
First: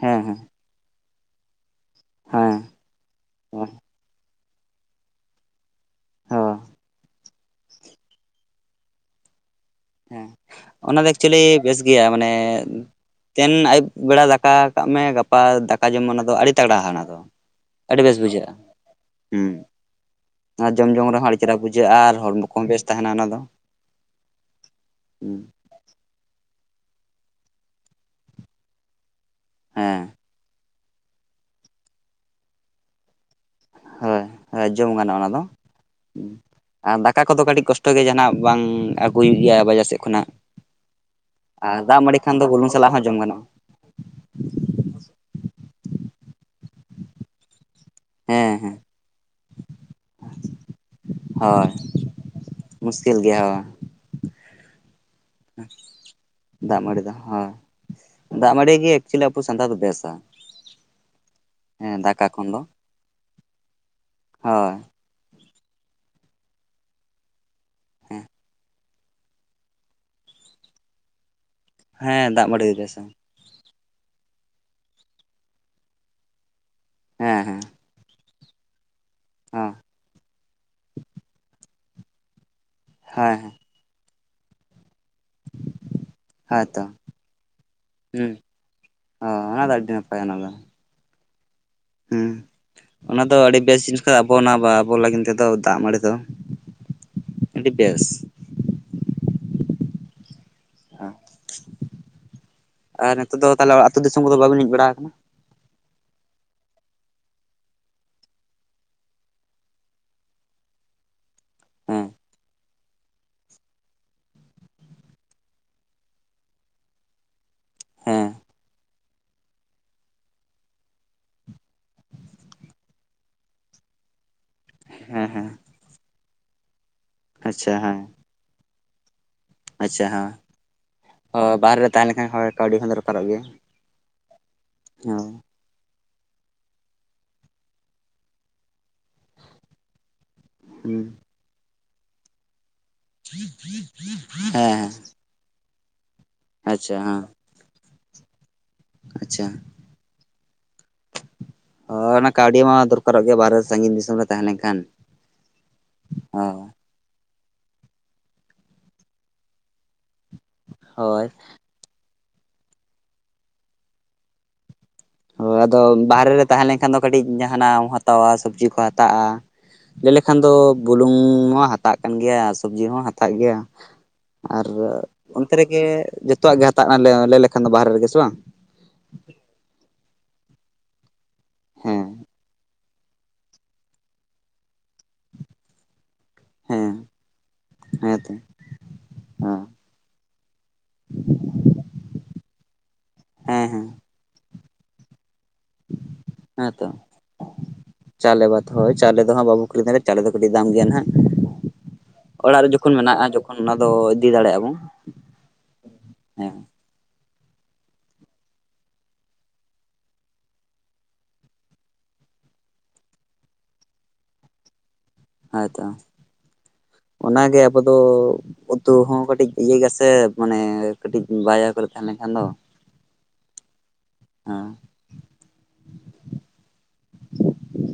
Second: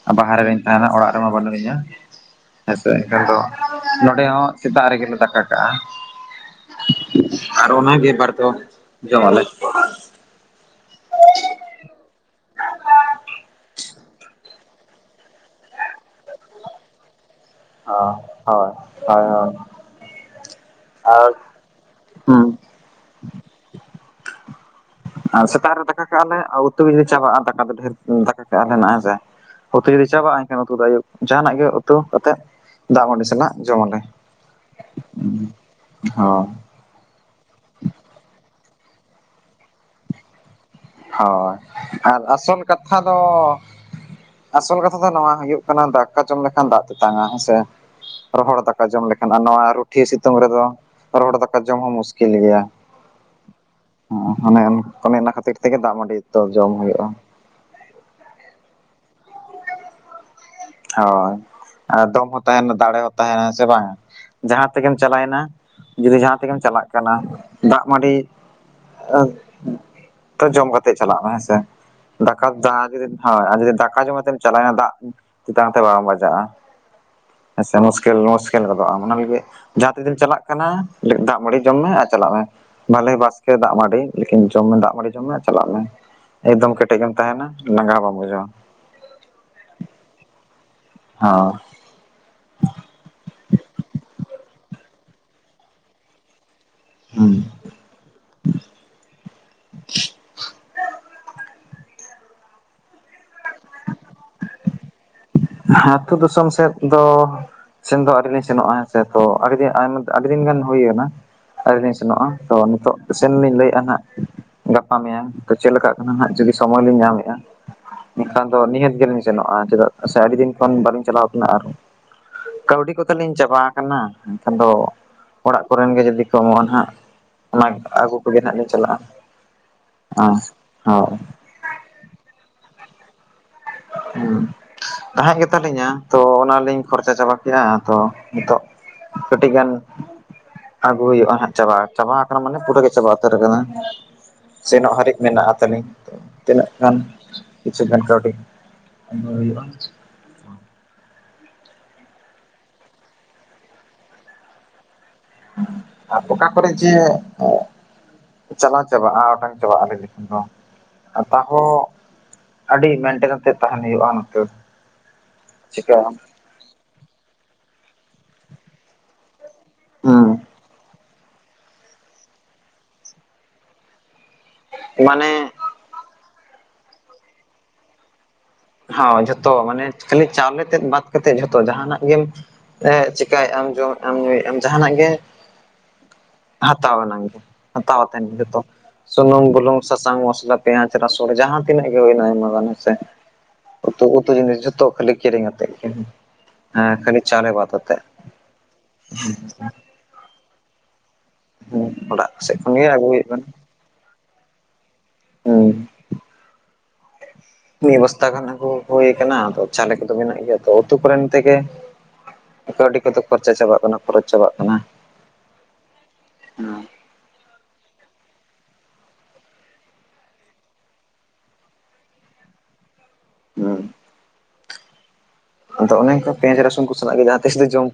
ᱦᱮᱸ ᱦᱮᱸ
ᱵᱟᱦᱟᱨᱮ ᱨᱤᱧ ᱛᱟᱦᱮᱱᱟ ᱚᱲᱟᱜ ᱨᱮᱢᱟ ᱵᱟᱹᱱᱩᱜ ᱤᱧᱟ᱾
ᱦᱮᱸ
ᱦᱮ ᱥᱮ ᱮᱱᱠᱷᱟᱱ ᱫᱚ
ᱦᱳᱭ
ᱱᱚᱸᱰᱮ ᱦᱚᱸ ᱥᱮᱛᱟᱜ ᱨᱮᱜᱮᱞᱮ ᱫᱟᱠᱟ ᱠᱟᱜᱼᱟ᱾
ᱦᱳᱭ
ᱟᱨ ᱚᱱᱟ ᱜᱮ ᱵᱟᱨ ᱫᱚᱢ ᱡᱚᱢᱟ ᱞᱮ᱾
ᱦᱮᱸ ᱚᱱᱟ ᱫᱚ ᱮᱠᱪᱚᱞᱤ ᱵᱮᱥ ᱜᱮᱭᱟ ᱢᱟᱱᱮ ᱛᱮᱦᱮᱱ ᱟᱹᱭᱩᱵ ᱵᱮᱲᱟ ᱫᱟᱠᱟ ᱠᱟᱜ ᱢᱮ ᱜᱟᱯᱟ ᱫᱟᱠᱟ ᱡᱚᱢ ᱢᱮ ᱚᱱᱟ ᱫᱚ ᱟᱹᱰᱤ ᱛᱟᱜᱲᱟ ᱦᱟᱲᱦᱟᱜ ᱫᱚᱜᱼᱟ᱾ ᱟᱹᱰᱤ
ᱦᱳᱭ
ᱵᱮᱥ ᱵᱩᱡᱷᱟᱹᱜᱼᱟ
ᱦᱳᱭ ᱦᱳᱭ
ᱦᱩᱸ ᱚᱱᱟ ᱡᱚᱢ ᱡᱚᱝ ᱨᱮᱦᱚᱸ
ᱟᱨ
ᱟᱹᱰᱤ ᱪᱮᱦᱨᱟ ᱵᱩᱡᱷᱟᱹᱜᱼᱟ ᱟᱨ ᱦᱚᱲᱢᱚ
ᱦᱩᱸ
ᱠᱚᱦᱚᱸ ᱵᱮᱥ ᱛᱟᱦᱮᱱᱟ ᱚᱱᱟ ᱫᱚ᱾ ᱦᱩᱸ
ᱟᱨ ᱥᱮᱛᱟᱜ ᱨᱮ ᱫᱟᱠᱟ ᱠᱟᱜᱼᱟ ᱞᱮ ᱟᱨ ᱩᱛᱩ ᱡᱩᱫᱤ ᱪᱟᱵᱟᱜᱼᱟ ᱫᱟᱠᱟ ᱫᱚ ᱰᱷᱮᱨ ᱫᱟᱠᱟ ᱠᱟᱜᱼᱟ ᱠᱟᱜ ᱦᱮᱱᱟᱜᱼᱟ ᱥᱮ ᱩᱛᱩ
ᱦᱮᱸ
ᱡᱩᱫᱤ ᱪᱟᱵᱟᱜᱼᱟ ᱮᱱᱠᱷᱟᱱ ᱩᱛᱩ ᱫᱚ ᱟᱭᱩᱵ ᱡᱟᱦᱟᱸ ᱱᱟᱜ ᱜᱮ ᱩᱛᱩ ᱠᱟᱛᱮᱫ ᱫᱟᱜ ᱢᱟᱹᱰᱤ ᱥᱟᱞᱟᱜ ᱡᱚᱢᱟᱞᱮ
ᱦᱳᱭ ᱦᱳᱭ ᱡᱚᱢ ᱜᱟᱱᱚᱜᱼᱟ ᱚᱱᱟ ᱫᱚ
ᱦᱚ᱾
ᱟᱨ ᱫᱟᱠᱟ ᱠᱚᱫᱚ ᱠᱟᱹᱴᱤᱡ ᱠᱚᱥᱴᱚ ᱜᱮ ᱡᱟᱦᱟᱸᱱᱟᱜ ᱵᱟᱝ ᱟᱹᱜᱩᱭ ᱦᱩᱭᱩᱜ ᱜᱮᱭᱟ ᱵᱟᱡᱟᱨ ᱥᱮᱫ ᱠᱷᱚᱱᱟᱜ
ᱦᱳᱭ
ᱫᱟᱜ ᱢᱟᱹᱲᱤ
ᱟᱨ
ᱠᱷᱟᱱ ᱫᱚ
ᱟᱥᱚᱞ
ᱵᱩᱞᱩᱝ ᱥᱟᱞᱟᱜ
ᱠᱟᱛᱷᱟ
ᱦᱚᱸ
ᱫᱚ
ᱡᱚᱢ ᱜᱟᱱᱚᱜᱼᱟ
ᱟᱥᱚᱞ ᱠᱟᱛᱷᱟ ᱫᱚ ᱱᱚᱣᱟ ᱦᱩᱭᱩᱜ ᱠᱟᱱᱟ ᱫᱟᱠᱟ ᱡᱚᱢ ᱞᱮᱠᱷᱟᱱ ᱫᱟᱜ ᱛᱮᱛᱟᱝᱟ ᱦᱮᱸ ᱥᱮ ᱾
ᱦᱮᱸ
ᱨᱚᱦᱚᱲ
ᱦᱮᱸ
ᱫᱟᱠᱟ ᱡᱚᱢ ᱞᱮᱠᱷᱟᱱ ᱟᱨ ᱱᱚᱣᱟ ᱨᱩᱴᱷᱤᱭᱟᱹ ᱥᱤᱛᱩᱝ ᱨᱮᱫᱚ ᱨᱚᱦᱚᱲ ᱫᱟᱠᱟ
ᱦᱳᱭ
ᱡᱚᱢ ᱦᱚᱸ ᱢᱩᱥᱠᱤᱞ ᱜᱮᱭᱟ
ᱢᱩᱥᱠᱤᱞ ᱜᱮᱭᱟ ᱦᱳᱭ
ᱚᱱᱮ ᱚᱱᱮ ᱚᱱᱟ ᱠᱷᱟᱹᱛᱤᱨ ᱛᱮᱜᱮ ᱫᱟᱜ ᱢᱟᱹᱰᱤ ᱛᱚ ᱡᱚᱢ
ᱫᱟᱜ ᱢᱟᱹᱲᱤ
ᱦᱩᱭᱩᱜᱼᱟ᱾
ᱫᱚ ᱦᱳᱭ ᱫᱟᱜ ᱢᱟᱹᱲᱤ ᱜᱮ ᱮᱠᱪᱩᱭᱞᱤ ᱟᱵᱚ ᱥᱟᱱᱛᱟ ᱫᱚ ᱵᱮᱥᱼᱟ ᱾
ᱦᱳᱭ ᱟᱨ ᱫᱚᱢ ᱦᱚᱸ
ᱠᱷᱚᱱ ᱫᱚ
ᱛᱟᱦᱮᱱᱟ ᱫᱟᱲᱮ ᱦᱚᱸ ᱛᱟᱦᱮᱱᱟ ᱥᱮ ᱵᱟᱝ ᱡᱟᱦᱟᱸ
ᱦᱳᱭ
ᱛᱮᱜᱮᱢ ᱪᱟᱵᱟᱭᱱᱟ ᱡᱩᱫᱤ ᱡᱟᱦᱟᱸ ᱛᱮᱜᱮᱢ ᱪᱟᱞᱟᱜ ᱠᱟᱱᱟ ᱫᱟᱜ ᱢᱟᱹᱰᱤ ᱛᱚ ᱡᱚᱢ ᱠᱟᱛᱮᱜ ᱪᱟᱞᱟᱜ ᱢᱮ ᱦᱮᱸ ᱥᱮ
ᱦᱮᱸ
ᱫᱟᱠᱟ
ᱢᱟᱹᱰᱤ ᱜᱮ
ᱫᱟᱜ
ᱵᱮᱥᱟ
ᱡᱩᱫᱤ ᱦᱳᱭ ᱟᱨ ᱡᱩᱫᱤ ᱫᱟᱠᱟ ᱡᱚᱢ ᱠᱟᱛᱮᱢ ᱪᱟᱞᱟᱣ ᱮᱱᱟ ᱫᱟᱜ ᱛᱮᱛᱟᱝ ᱛᱮ ᱵᱟᱢ ᱵᱟᱡᱟᱜᱼᱟ ᱦᱮᱸ ᱥᱮ ᱢᱩᱥ ᱠᱮᱞ ᱢᱩᱥᱠᱮᱞ ᱜᱚᱫᱚᱜᱼᱟ ᱚᱱᱟ ᱞᱟᱹᱜᱤᱫ
ᱦᱮᱸ
ᱡᱟᱦᱟᱸ ᱛᱤᱜᱤᱢ ᱪᱟᱞᱟᱜ ᱠᱟᱱᱟ ᱫᱟᱜ ᱢᱟᱹᱰᱤ ᱡᱚᱢ ᱢᱮ ᱟᱨ ᱪᱟᱞᱟᱜ ᱢᱮ ᱵᱷᱟᱞᱮ
ᱦᱮᱸ ᱦᱮᱸ
ᱵᱟᱥᱠᱮ ᱫᱟᱜ ᱢᱟᱹᱰᱤ ᱞᱮᱠᱤᱱ ᱡᱚᱢ ᱢᱮ ᱫᱟᱜ ᱢᱟᱹᱲᱤ ᱡᱚᱢ ᱢᱮ ᱟᱨ ᱪᱟᱞᱟᱜ ᱢᱮ ᱮᱠᱫᱚᱢ
ᱦᱳᱭᱛᱚ
ᱠᱮᱴᱮᱡ ᱜᱮᱢ ᱛᱟᱦᱮᱱᱟ ᱞᱟᱸᱜᱟ ᱦᱚᱸ ᱵᱟᱢ ᱵᱩᱡᱷᱟᱹᱣᱟ᱾
ᱚᱸ ᱚᱱᱟ ᱫᱚ ᱟᱹᱰᱤ ᱱᱟᱯᱟᱭᱟ ᱚᱱᱟ ᱫᱚ᱾
ᱦᱚᱻ
ᱦᱩᱸ ᱚᱱᱟ ᱫᱚ ᱟᱹᱰᱤ ᱵᱮᱥ ᱡᱤᱱᱥ ᱠᱟᱱ ᱟᱵᱚ ᱚᱱᱟ ᱟᱵᱚ ᱞᱟᱹᱜᱤᱫ ᱛᱮᱫᱚ ᱫᱟᱜ ᱢᱟᱹᱲᱤ ᱫᱚ
ᱦᱩᱸ
ᱟᱹᱰᱤ ᱵᱮᱥ᱾ ᱟᱨ ᱱᱤᱛᱚᱜ ᱫᱚ ᱛᱟᱦᱚᱞᱮ ᱟᱹᱛᱩ ᱫᱤᱥᱚᱢ ᱠᱚᱫᱚ ᱵᱟᱵᱤᱱ ᱦᱮᱡ ᱵᱟᱲᱟ ᱟᱠᱟᱱᱟ
ᱦᱟᱸ ᱟᱹᱛᱩ ᱫᱤᱥᱚᱢ ᱥᱮᱫ ᱫᱚ ᱥᱮᱱ ᱫᱚ ᱟᱹᱨᱤ ᱞᱤᱧ ᱥᱮᱱᱚᱜᱼᱟ ᱦᱮᱸ‌ᱥᱮ ᱛᱚ ᱟᱹᱰᱤ ᱫᱤᱱ ᱟᱭᱢᱟ ᱟᱹᱰᱤ ᱫᱤᱱ ᱜᱟᱱ ᱦᱩᱭᱱᱟ᱾ ᱟᱹᱨᱤ ᱞᱤᱧ
ᱦᱮᱸ
ᱥᱮᱱᱚᱜᱼᱟ ᱛᱚ ᱱᱤᱛᱚᱜ ᱥᱮᱱᱞᱤᱧ ᱞᱟᱹᱭᱮᱫᱼᱟ ᱦᱟᱸᱜ ᱜᱟᱯᱟ ᱢᱮᱭᱟᱝ ᱛᱚ ᱪᱮᱫ ᱞᱮᱠᱟᱜ ᱠᱟᱱᱟ ᱦᱟᱸᱜ ᱡᱩᱫᱤ ᱥᱚᱢᱚᱭ ᱞᱤᱧ ᱧᱟᱢᱮᱫᱼᱟ᱾
ᱦᱮᱸ
ᱮᱱᱠᱷᱟᱱ ᱫᱚ ᱱᱤᱦᱟᱹᱛ ᱜᱮᱞᱤᱧ ᱥᱮᱱᱚᱜᱼᱟ ᱪᱮᱫᱟᱜ ᱥᱮ ᱟᱹᱰᱤ ᱫᱤᱱ ᱠᱷᱚᱱ ᱵᱟᱞᱤᱧ ᱪᱟᱞᱟᱣ ᱠᱟᱱᱟ ᱟᱨ ᱠᱟᱹᱣᱰᱤ ᱠᱚᱛᱟ ᱞᱤᱧ ᱪᱟᱵᱟ ᱟᱠᱟᱱᱟ᱾ ᱟᱫᱚ ᱫᱚ
ᱦᱮᱸ ᱦᱮᱸ
ᱚᱲᱟᱜ ᱠᱚᱨᱮᱱ ᱜᱮ ᱡᱩᱫᱤ ᱠᱚ ᱮᱢᱚᱜᱼᱟ ᱱᱟᱦᱟᱸᱜ ᱚᱱᱟ
ᱟᱪᱪᱷᱟ
ᱜᱤ
ᱦᱮᱸ
ᱟᱹᱜᱩ ᱠᱚᱜᱮ ᱱᱟᱸᱜ ᱞᱮ ᱪᱟᱞᱟᱜᱼᱟ
ᱟᱪᱪᱷᱟ
ᱦᱮᱸ ᱦᱳᱭ
ᱦᱚ ᱵᱟᱦᱨᱮ ᱨᱮ ᱛᱟᱦᱮᱸ ᱞᱮᱱᱠᱷᱟᱱ ᱦᱚᱸ ᱠᱟᱹᱣᱰᱤ ᱦᱚᱸ ᱫᱚᱨᱠᱟᱨᱚᱜ ᱜᱮᱭᱟ
ᱦᱮᱸ
ᱦᱚᱸ
ᱛᱟᱦᱮᱸᱡ ᱜᱮᱛᱟ ᱞᱤᱧᱟ ᱛᱚ ᱚᱱᱟᱞᱤᱧ ᱠᱷᱚᱨᱪᱟ ᱪᱟᱵᱟ ᱠᱮᱫᱼᱟ ᱛᱚ ᱱᱤᱛᱚᱜ ᱠᱟᱹᱴᱤᱡ ᱜᱟᱱ ᱟᱹᱜᱩ
ᱦᱩᱸ
ᱦᱩᱭᱩᱜᱼᱟ ᱦᱟᱜ ᱪᱟᱵᱟ ᱪᱟᱵᱟ ᱟᱠᱟᱱᱟ ᱢᱟᱱᱮ ᱯᱩᱨᱟᱹ ᱜᱮ ᱪᱟᱵᱟ ᱩᱛᱟᱹᱨ ᱟᱠᱟᱱᱟ
ᱦᱮᱸ ᱦᱮᱸ
ᱥᱮᱱᱚᱜ ᱦᱟᱹᱨᱤᱡ ᱢᱮᱱᱟᱜᱼᱟ ᱛᱟᱞᱤᱧ ᱛᱚ ᱛᱤᱱᱟᱹᱜ ᱜᱟᱱ ᱠᱤᱪᱷᱩ ᱜᱟᱱ ᱠᱟᱹᱣᱰᱤ ᱟᱹᱜᱩ
ᱟᱪᱟ
ᱦᱩᱭᱩᱜᱼᱟ
ᱦᱚ ᱚᱱᱟ ᱠᱟᱹᱣᱰᱤ ᱢᱟ ᱫᱚᱨᱠᱟᱨᱚᱜ ᱜᱮᱭᱟ ᱵᱟᱦᱨᱮ ᱥᱟᱺᱜᱤᱧ ᱫᱤᱥᱚᱢ ᱨᱮ ᱛᱟᱦᱮᱸ ᱞᱮᱱᱠᱷᱟᱱ
ᱟᱨ ᱚᱠᱟ
ᱦᱳᱭ
ᱠᱚᱨᱮᱫ ᱡᱮ ᱪᱟᱞᱟᱣ ᱪᱟᱵᱟᱜᱼᱟ ᱚᱴᱟᱝ ᱪᱟᱵᱟᱜᱼᱟ ᱞᱟᱹᱭ ᱞᱮᱠᱷᱟᱱ ᱫᱚ
ᱦᱳᱭ
ᱛᱟᱣ ᱦᱚᱸ ᱟᱹᱰᱤ ᱢᱮᱱᱴᱮᱱ ᱠᱟᱛᱮᱫ ᱛᱟᱦᱮᱱ ᱦᱩᱭᱩᱜᱼᱟ ᱱᱚᱛᱮ
ᱦᱳᱭ ᱟᱫᱚ
ᱪᱤᱠᱟᱹᱭᱟᱢ
ᱵᱟᱦᱨᱮ ᱨᱮ ᱛᱟᱦᱮᱸ ᱞᱮᱱᱠᱷᱟᱱ ᱫᱚ ᱠᱟᱹᱴᱤᱡ ᱡᱟᱦᱟᱱᱟᱜ ᱮᱢ ᱦᱟᱛᱟᱣᱟ ᱥᱚᱵᱽᱡᱤ ᱠᱚ ᱦᱟᱛᱟᱜᱼᱟ ᱞᱟᱹᱭ ᱞᱮᱠᱷᱟᱱ
ᱦᱩᱸ
ᱫᱚ ᱵᱩᱞᱩᱝ ᱢᱟ ᱦᱟᱛᱟᱜ ᱠᱟᱱ ᱜᱮᱭᱟ ᱥᱚᱵᱽᱡᱤ ᱦᱚᱸ ᱦᱟᱛᱟᱜ ᱜᱮᱭᱟ ᱟᱨ ᱚᱱᱛᱮ
ᱢᱟᱱᱮ
ᱨᱮᱜᱮ ᱡᱚᱛᱚᱣᱟᱜ ᱜᱮ ᱦᱟᱛᱟᱣᱼᱟ ᱞᱟᱹᱭ ᱞᱮᱠᱷᱟᱱ ᱫᱚ ᱵᱟᱦᱨᱮ ᱨᱮᱜᱮ ᱥᱮ ᱵᱟᱝ
ᱦᱚ ᱡᱷᱚᱛᱚ ᱢᱟᱱᱮ ᱠᱷᱟᱹᱞᱤ ᱪᱟᱣᱞᱮ ᱛᱮᱫ ᱵᱟᱫ ᱠᱟᱛᱮᱫ ᱡᱷᱚᱛᱚ ᱡᱟᱦᱟᱱᱟᱜ
ᱦᱮᱸ
ᱜᱮᱢ ᱮ ᱪᱮᱠᱟᱭᱮᱫ ᱟᱢ ᱡᱚᱢ ᱮᱜ-ᱟᱢ ᱧᱩᱭᱮᱫ ᱟᱢ ᱡᱟᱦᱟᱱᱟᱜ ᱜᱮ
ᱦᱮᱸ
ᱦᱟᱛᱟᱣ ᱟᱱᱟᱝ ᱜᱮ ᱦᱟᱛᱟᱣ ᱟᱛᱮᱱ
ᱦᱮᱸᱛᱚ
ᱜᱮ ᱡᱚᱛᱚ ᱥᱩᱱᱩᱢ ᱵᱩᱞᱩᱝ ᱥᱟᱥᱟᱝ ᱢᱚᱥᱞᱟ ᱯᱮᱸᱭᱟᱡ ᱨᱟᱥᱩᱱ ᱡᱟᱦᱟᱸ ᱛᱤᱱᱟᱹᱜ ᱜᱮ ᱦᱩᱭᱱᱟ ᱟᱭᱢᱟ ᱜᱟᱱ ᱦᱮᱸ ᱥᱮ
ᱦᱮᱸ ᱦᱮᱸ
ᱩᱛᱩ ᱠᱚᱛᱚ ᱡᱤᱱᱤᱥ ᱡᱚᱛᱚ ᱠᱷᱟᱹᱞᱤ ᱠᱤᱨᱤᱧ ᱟᱛᱮᱫ ᱜᱮ ᱦᱮᱸ
ᱦᱮᱸᱛᱚ
ᱠᱷᱟᱹᱞᱤ ᱪᱟᱣᱞᱮ ᱵᱟᱫ ᱟᱛᱮᱫ
ᱪᱟᱣᱞᱮ ᱵᱟᱫ ᱦᱳᱭ ᱪᱟᱣᱞᱮ ᱫᱚ ᱦᱟᱸᱜ ᱵᱟᱵᱚ ᱠᱤᱨᱤᱧ [unintelligible] ᱪᱟᱣᱞᱮ ᱫᱚ ᱠᱟᱹᱴᱤᱡ ᱫᱟᱢ ᱜᱮᱭᱟ ᱱᱟᱦᱟᱜ
ᱦᱮᱸ ᱥᱮᱫ
ᱚᱲᱟᱜ ᱨᱮ
ᱠᱷᱚᱱ ᱜᱮ
ᱡᱚᱠᱷᱚᱱ
ᱟᱹᱜᱩ ᱦᱩᱭᱩᱜ
ᱢᱮᱱᱟᱜᱼᱟ
ᱠᱟᱱᱟ
ᱡᱚᱠᱷᱚᱱ ᱚᱱᱟ ᱫᱚ ᱤᱫᱤ ᱫᱟᱲᱮᱭᱟᱜᱼᱟ ᱵᱚᱱ
ᱦᱩᱸ
ᱦᱮᱸ
ᱢᱤᱫ ᱵᱚᱥᱛᱟ ᱜᱟᱱ ᱟᱹᱜᱩ ᱦᱳᱭ ᱠᱟᱱᱟ ᱟᱫᱚ ᱪᱟᱣᱞᱮ ᱠᱚᱫᱚ ᱢᱮᱱᱟᱜ ᱜᱮᱭᱟ ᱛᱚ ᱩᱛᱩ ᱠᱚᱨᱮᱱ ᱛᱮᱜᱮ ᱠᱟᱹᱣᱰᱤ ᱠᱚᱫᱚ ᱠᱷᱚᱨᱪᱟ ᱪᱟᱵᱟᱜ ᱠᱟᱱᱟ ᱠᱷᱚᱨᱚᱪ ᱪᱟᱵᱟᱜ ᱠᱟᱱᱟ
ᱦᱚᱭᱛᱚ ᱚᱱᱟᱜᱮ ᱟᱵᱚ ᱫᱚ ᱩᱛᱩ ᱦᱚᱸ ᱠᱟᱹᱴᱤᱡ ᱤᱭᱟᱹ ᱜᱮᱥᱮ ᱢᱟᱱᱮ ᱠᱟᱹᱴᱤᱡ ᱵᱟᱡᱟᱨ ᱠᱚᱨᱮ ᱛᱟᱦᱮᱸ ᱞᱮᱱᱠᱷᱟᱱ ᱫᱚ
ᱦᱩᱸ
ᱦᱮᱸ
ᱟᱫᱚ ᱚᱱᱮ ᱚᱱᱠᱟ ᱯᱮᱸᱭᱟᱡ ᱨᱟᱹᱥᱩᱱ ᱠᱚ ᱥᱟᱞᱟᱜ ᱜᱮ ᱡᱟᱦᱟᱸ ᱛᱤᱥ ᱫᱚ ᱡᱚᱢ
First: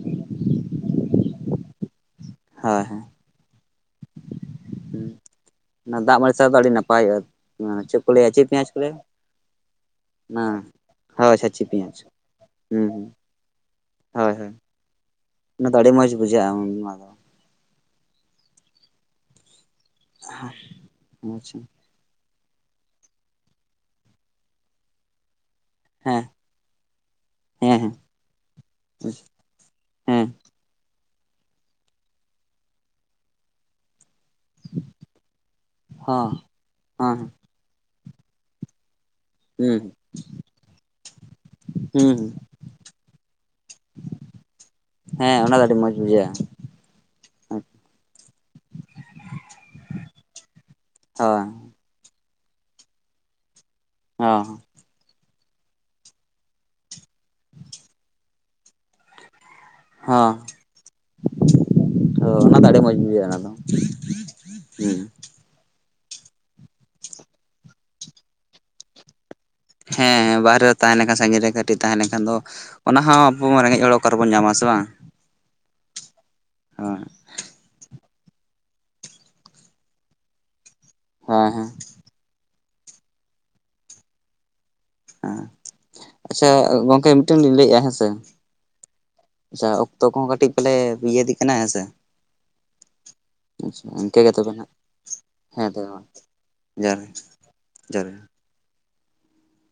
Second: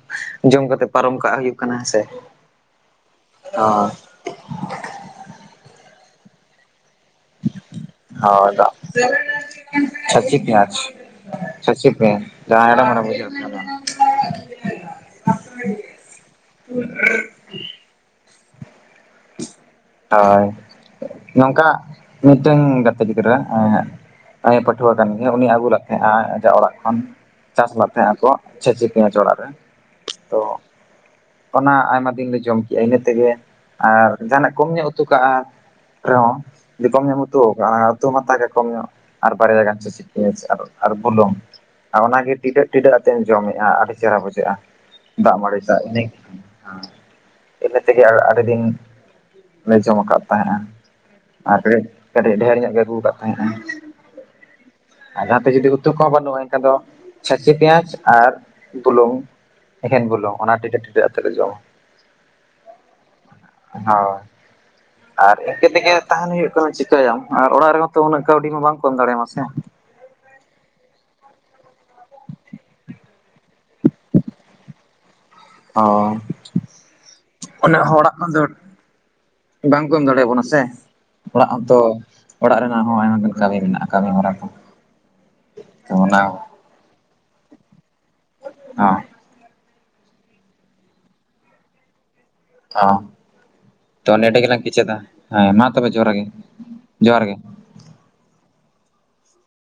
ᱡᱚᱢ ᱠᱟᱛᱮ ᱯᱟᱨᱚᱢ ᱠᱟᱜ ᱦᱩᱭᱩᱜ ᱠᱟᱱᱟ ᱦᱮᱸᱥᱮ
ᱦᱳᱭ ᱦᱮᱸ
ᱚ
ᱚᱱᱟ ᱫᱟᱜ ᱢᱟᱹᱲᱤᱥᱟᱣ ᱫᱚ ᱟᱹᱰᱤ ᱱᱟᱯᱟᱭᱚᱜᱼᱟ ᱪᱮᱫ ᱠᱚ ᱞᱟᱹᱭᱟ ᱪᱮᱫ ᱯᱮᱸᱭᱟᱡᱽ ᱠᱚ ᱞᱟᱹᱭᱟ
ᱪᱷᱟᱪᱷᱤ
ᱚᱱᱟ
ᱯᱮᱭᱟᱡ
ᱦᱳᱭ ᱪᱷᱟᱪᱤ
ᱪᱷᱟᱹᱪᱤ
ᱯᱮᱸᱭᱟᱡᱽ
ᱯᱮᱭᱟᱡ [unintelligible]
ᱦᱚᱭ ᱦᱚᱭ ᱚᱱᱟ ᱫᱚ ᱟᱹᱰᱤ ᱢᱚᱡᱽ ᱵᱩᱡᱷᱟᱹᱜᱼᱟ ᱚᱱᱟ ᱫᱚ
ᱦᱚᱭ
ᱟᱪᱪᱷᱟ
ᱱᱚᱝᱠᱟ ᱢᱤᱫᱴᱮᱱ ᱜᱟᱛᱮ ᱜᱤᱫᱽᱨᱟᱹ ᱟᱭᱤᱡ ᱯᱟᱹᱴᱷᱩᱣᱟᱹ ᱠᱟᱱ ᱜᱮᱭᱟ ᱩᱱᱤ ᱟᱹᱜᱩ ᱞᱟᱜ ᱛᱟᱦᱮᱫ ᱟ
ᱦᱮᱸ
ᱟᱡᱟᱜ ᱚᱲᱟᱜ ᱠᱷᱚᱱ ᱪᱟᱥ
ᱦᱮᱸ
ᱞᱟᱫ
ᱦᱮᱸ
ᱛᱟᱦᱮᱸᱫ ᱟᱠᱚ ᱪᱷᱟᱹᱪ ᱯᱮᱸᱭᱟᱡᱽ ᱚᱲᱟᱜ ᱨᱮ
ᱦᱮᱸ
ᱛᱚ ᱚᱱᱟ ᱟᱭᱢᱟ ᱫᱤᱱ ᱞᱮ ᱡᱚᱢ ᱠᱮᱜᱼᱟ ᱤᱱᱟᱹ ᱛᱮᱜᱮ ᱟᱨ ᱡᱟᱦᱟᱱᱟᱜ ᱠᱚᱢ ᱧᱚᱜ ᱩᱛᱩ ᱠᱟᱜᱼᱟ
ᱦᱚᱸ
ᱨᱮᱦᱚᱸ ᱡᱩᱫ ᱠᱚᱢ
ᱦᱚᱸ
ᱧᱚᱜ ᱩᱛᱩ ᱠᱟᱜᱼᱟ ᱚᱱᱟ ᱩᱛᱩ ᱢᱟᱛᱟ ᱜᱮ ᱠᱚᱢ ᱧᱚᱜ ᱟᱨ ᱵᱟᱨᱭᱟ ᱜᱟᱱ
ᱦᱩᱸ
ᱪᱷᱟᱪᱤ ᱯᱮᱭᱟᱪ ᱟᱨ ᱟᱨ ᱵᱩᱞᱩᱝ ᱟ
ᱦᱩᱸ
ᱚᱱᱟᱜᱮ ᱴᱤᱰᱟᱹᱜ ᱴᱤᱰᱟᱹᱜ ᱟᱛᱮᱢ ᱡᱚᱢᱮᱜᱼᱟ ᱟᱹᱰᱤ ᱪᱮᱦᱨᱟ ᱵᱩᱡᱷᱟᱹᱜᱼᱟ
ᱦᱮᱸ ᱚᱱᱟ
ᱫᱟᱜᱢᱟᱹᱲᱤ
ᱫᱚ ᱟᱹᱰᱤ
ᱫᱟᱜ
ᱢᱚᱸᱡᱽ
ᱤᱱᱟᱹ
ᱵᱩᱡᱷᱟᱹᱜᱼᱟ ᱦᱳᱭ
ᱤᱱᱟᱹ ᱛᱮᱜᱮ ᱟᱨ ᱟᱹᱰᱤ ᱫᱤᱱ ᱞᱮ ᱡᱚᱢ ᱠᱟᱫ ᱛᱟᱦᱮᱸᱜᱟ
ᱦᱚᱸ
ᱟᱨ ᱠᱟᱹᱴ ᱠᱟᱹᱴᱤᱡ ᱰᱷᱮᱮᱨ ᱧᱚᱜ ᱜᱮ ᱟᱹᱜᱩ ᱠᱟᱫ ᱛᱟᱦᱮᱸᱜ ᱟ
ᱚ
ᱟᱨ ᱡᱟᱦᱟᱸᱛᱮ ᱡᱩᱫᱤ ᱩᱛᱩ ᱠᱚᱦᱚᱸ ᱵᱟᱹᱱᱩᱜᱼᱟ ᱮᱱᱠᱷᱟᱱ ᱫᱚ ᱪᱷᱟᱹᱪᱤ ᱯᱮᱸᱭᱟᱡ ᱟᱨ ᱵᱩᱞᱩᱝ ᱮᱠᱷᱮᱱ ᱵᱩᱞᱩᱝ
ᱦᱚᱸ
ᱚᱱᱟ ᱴᱤᱰᱟᱹᱜ ᱴᱤᱰᱟᱹᱜ ᱟᱛᱮ ᱞᱮ ᱡᱚᱢᱟ
ᱚᱱᱟ ᱫᱚ ᱟᱹᱰᱤ ᱢᱚᱸᱡᱽ ᱵᱩᱡᱷᱟᱹᱜᱼᱟ ᱚᱱᱟ ᱫᱚ
ᱦᱳᱭ
ᱦᱩᱸ
ᱟᱨ ᱤᱱᱠᱟᱹ ᱛᱮᱜᱮ ᱛᱟᱦᱮᱱ ᱦᱩᱭᱩᱜ ᱠᱟᱱᱟ ᱪᱤᱠᱟᱹᱭᱟᱢ ᱟᱨ ᱚᱲᱟᱜ ᱨᱮᱢᱟ ᱛᱚ ᱩᱱᱟᱹᱜ ᱠᱟᱹᱣᱰᱤ ᱢᱟ ᱵᱟᱝ ᱠᱚ ᱮᱢ ᱫᱟᱲᱮ ᱟᱢᱟ ᱥᱮ
ᱦᱮᱸ ᱵᱟᱦᱨᱮ ᱛᱟᱦᱮᱸᱱᱠᱷᱟᱱ ᱥᱟᱺᱜᱤᱧ ᱨᱮ ᱠᱟᱹᱴᱤᱡ ᱛᱟᱦᱮᱸ ᱞᱮᱱᱠᱷᱟᱱ ᱫᱚ ᱚᱱᱟ ᱦᱚᱸ ᱟᱵᱚ ᱢᱟ ᱨᱮᱸᱜᱮᱡ ᱦᱚᱲ ᱚᱠᱟᱨᱮᱵᱚᱱ ᱧᱟᱢᱟ ᱥᱮ ᱵᱟᱝ
ᱚ
ᱦᱟᱸ ᱾
ᱩᱱᱟᱹᱜ ᱦᱚᱲᱟᱜ ᱠᱷᱚᱱ ᱫᱚ, ᱵᱟᱝᱠᱚ ᱮᱢ ᱫᱟᱲᱮ ᱭᱟᱵᱚᱱᱟ ᱥᱮ?
ᱦᱮᱸ
ᱦᱚᱲᱟᱜ
ᱦᱮᱸ
ᱦᱚᱸᱛᱚ, ᱚᱲᱟᱜ ᱨᱮᱱᱟᱜ ᱦᱚᱸ ᱟᱭᱢᱟ ᱜᱟᱱ ᱠᱟᱹᱢᱤ ᱢᱮᱱᱟᱜᱼᱟ, ᱠᱟᱹᱢᱤ ᱦᱚᱨᱟ ᱠᱚ ᱾
ᱦᱮᱸ, ᱟᱪᱪᱷᱟ ᱜᱚᱢᱠᱮ ᱢᱤᱫᱴᱟᱝ ᱞᱤᱧ ᱞᱟᱹᱭ ᱮᱜᱼᱟ, ᱦᱮᱸ ᱥᱮ ᱾
ᱦᱚᱸ
ᱟᱪᱪᱷᱟ, ᱚᱠᱛᱚ ᱠᱚᱦᱚᱸ ᱠᱟᱹᱴᱤᱡ ᱯᱟᱞᱮ ᱤᱭᱟᱹᱮᱫᱤᱜ ᱠᱟᱱᱟ, ᱦᱮᱸ ᱥᱮᱮ ᱾
ᱦᱚᱸ
ᱟᱪᱪᱷᱟ,
ᱛᱚ
ᱤᱱᱠᱟᱹ ᱜᱮ
ᱱᱮᱰᱮ
ᱛᱚᱵᱮ
ᱜᱮᱞᱟᱝ
ᱦᱟᱸᱱᱟᱜ,
ᱠᱮᱪᱮᱫᱟ
ᱦᱮᱸ, ᱛᱚᱵᱮ ᱢᱟ
ᱡᱚᱦᱟᱨ ᱜᱮ
᱾ ᱡᱚᱦᱟᱨ ᱜᱮ ᱾ ᱡᱚᱦᱟᱨ ᱜᱮ ᱾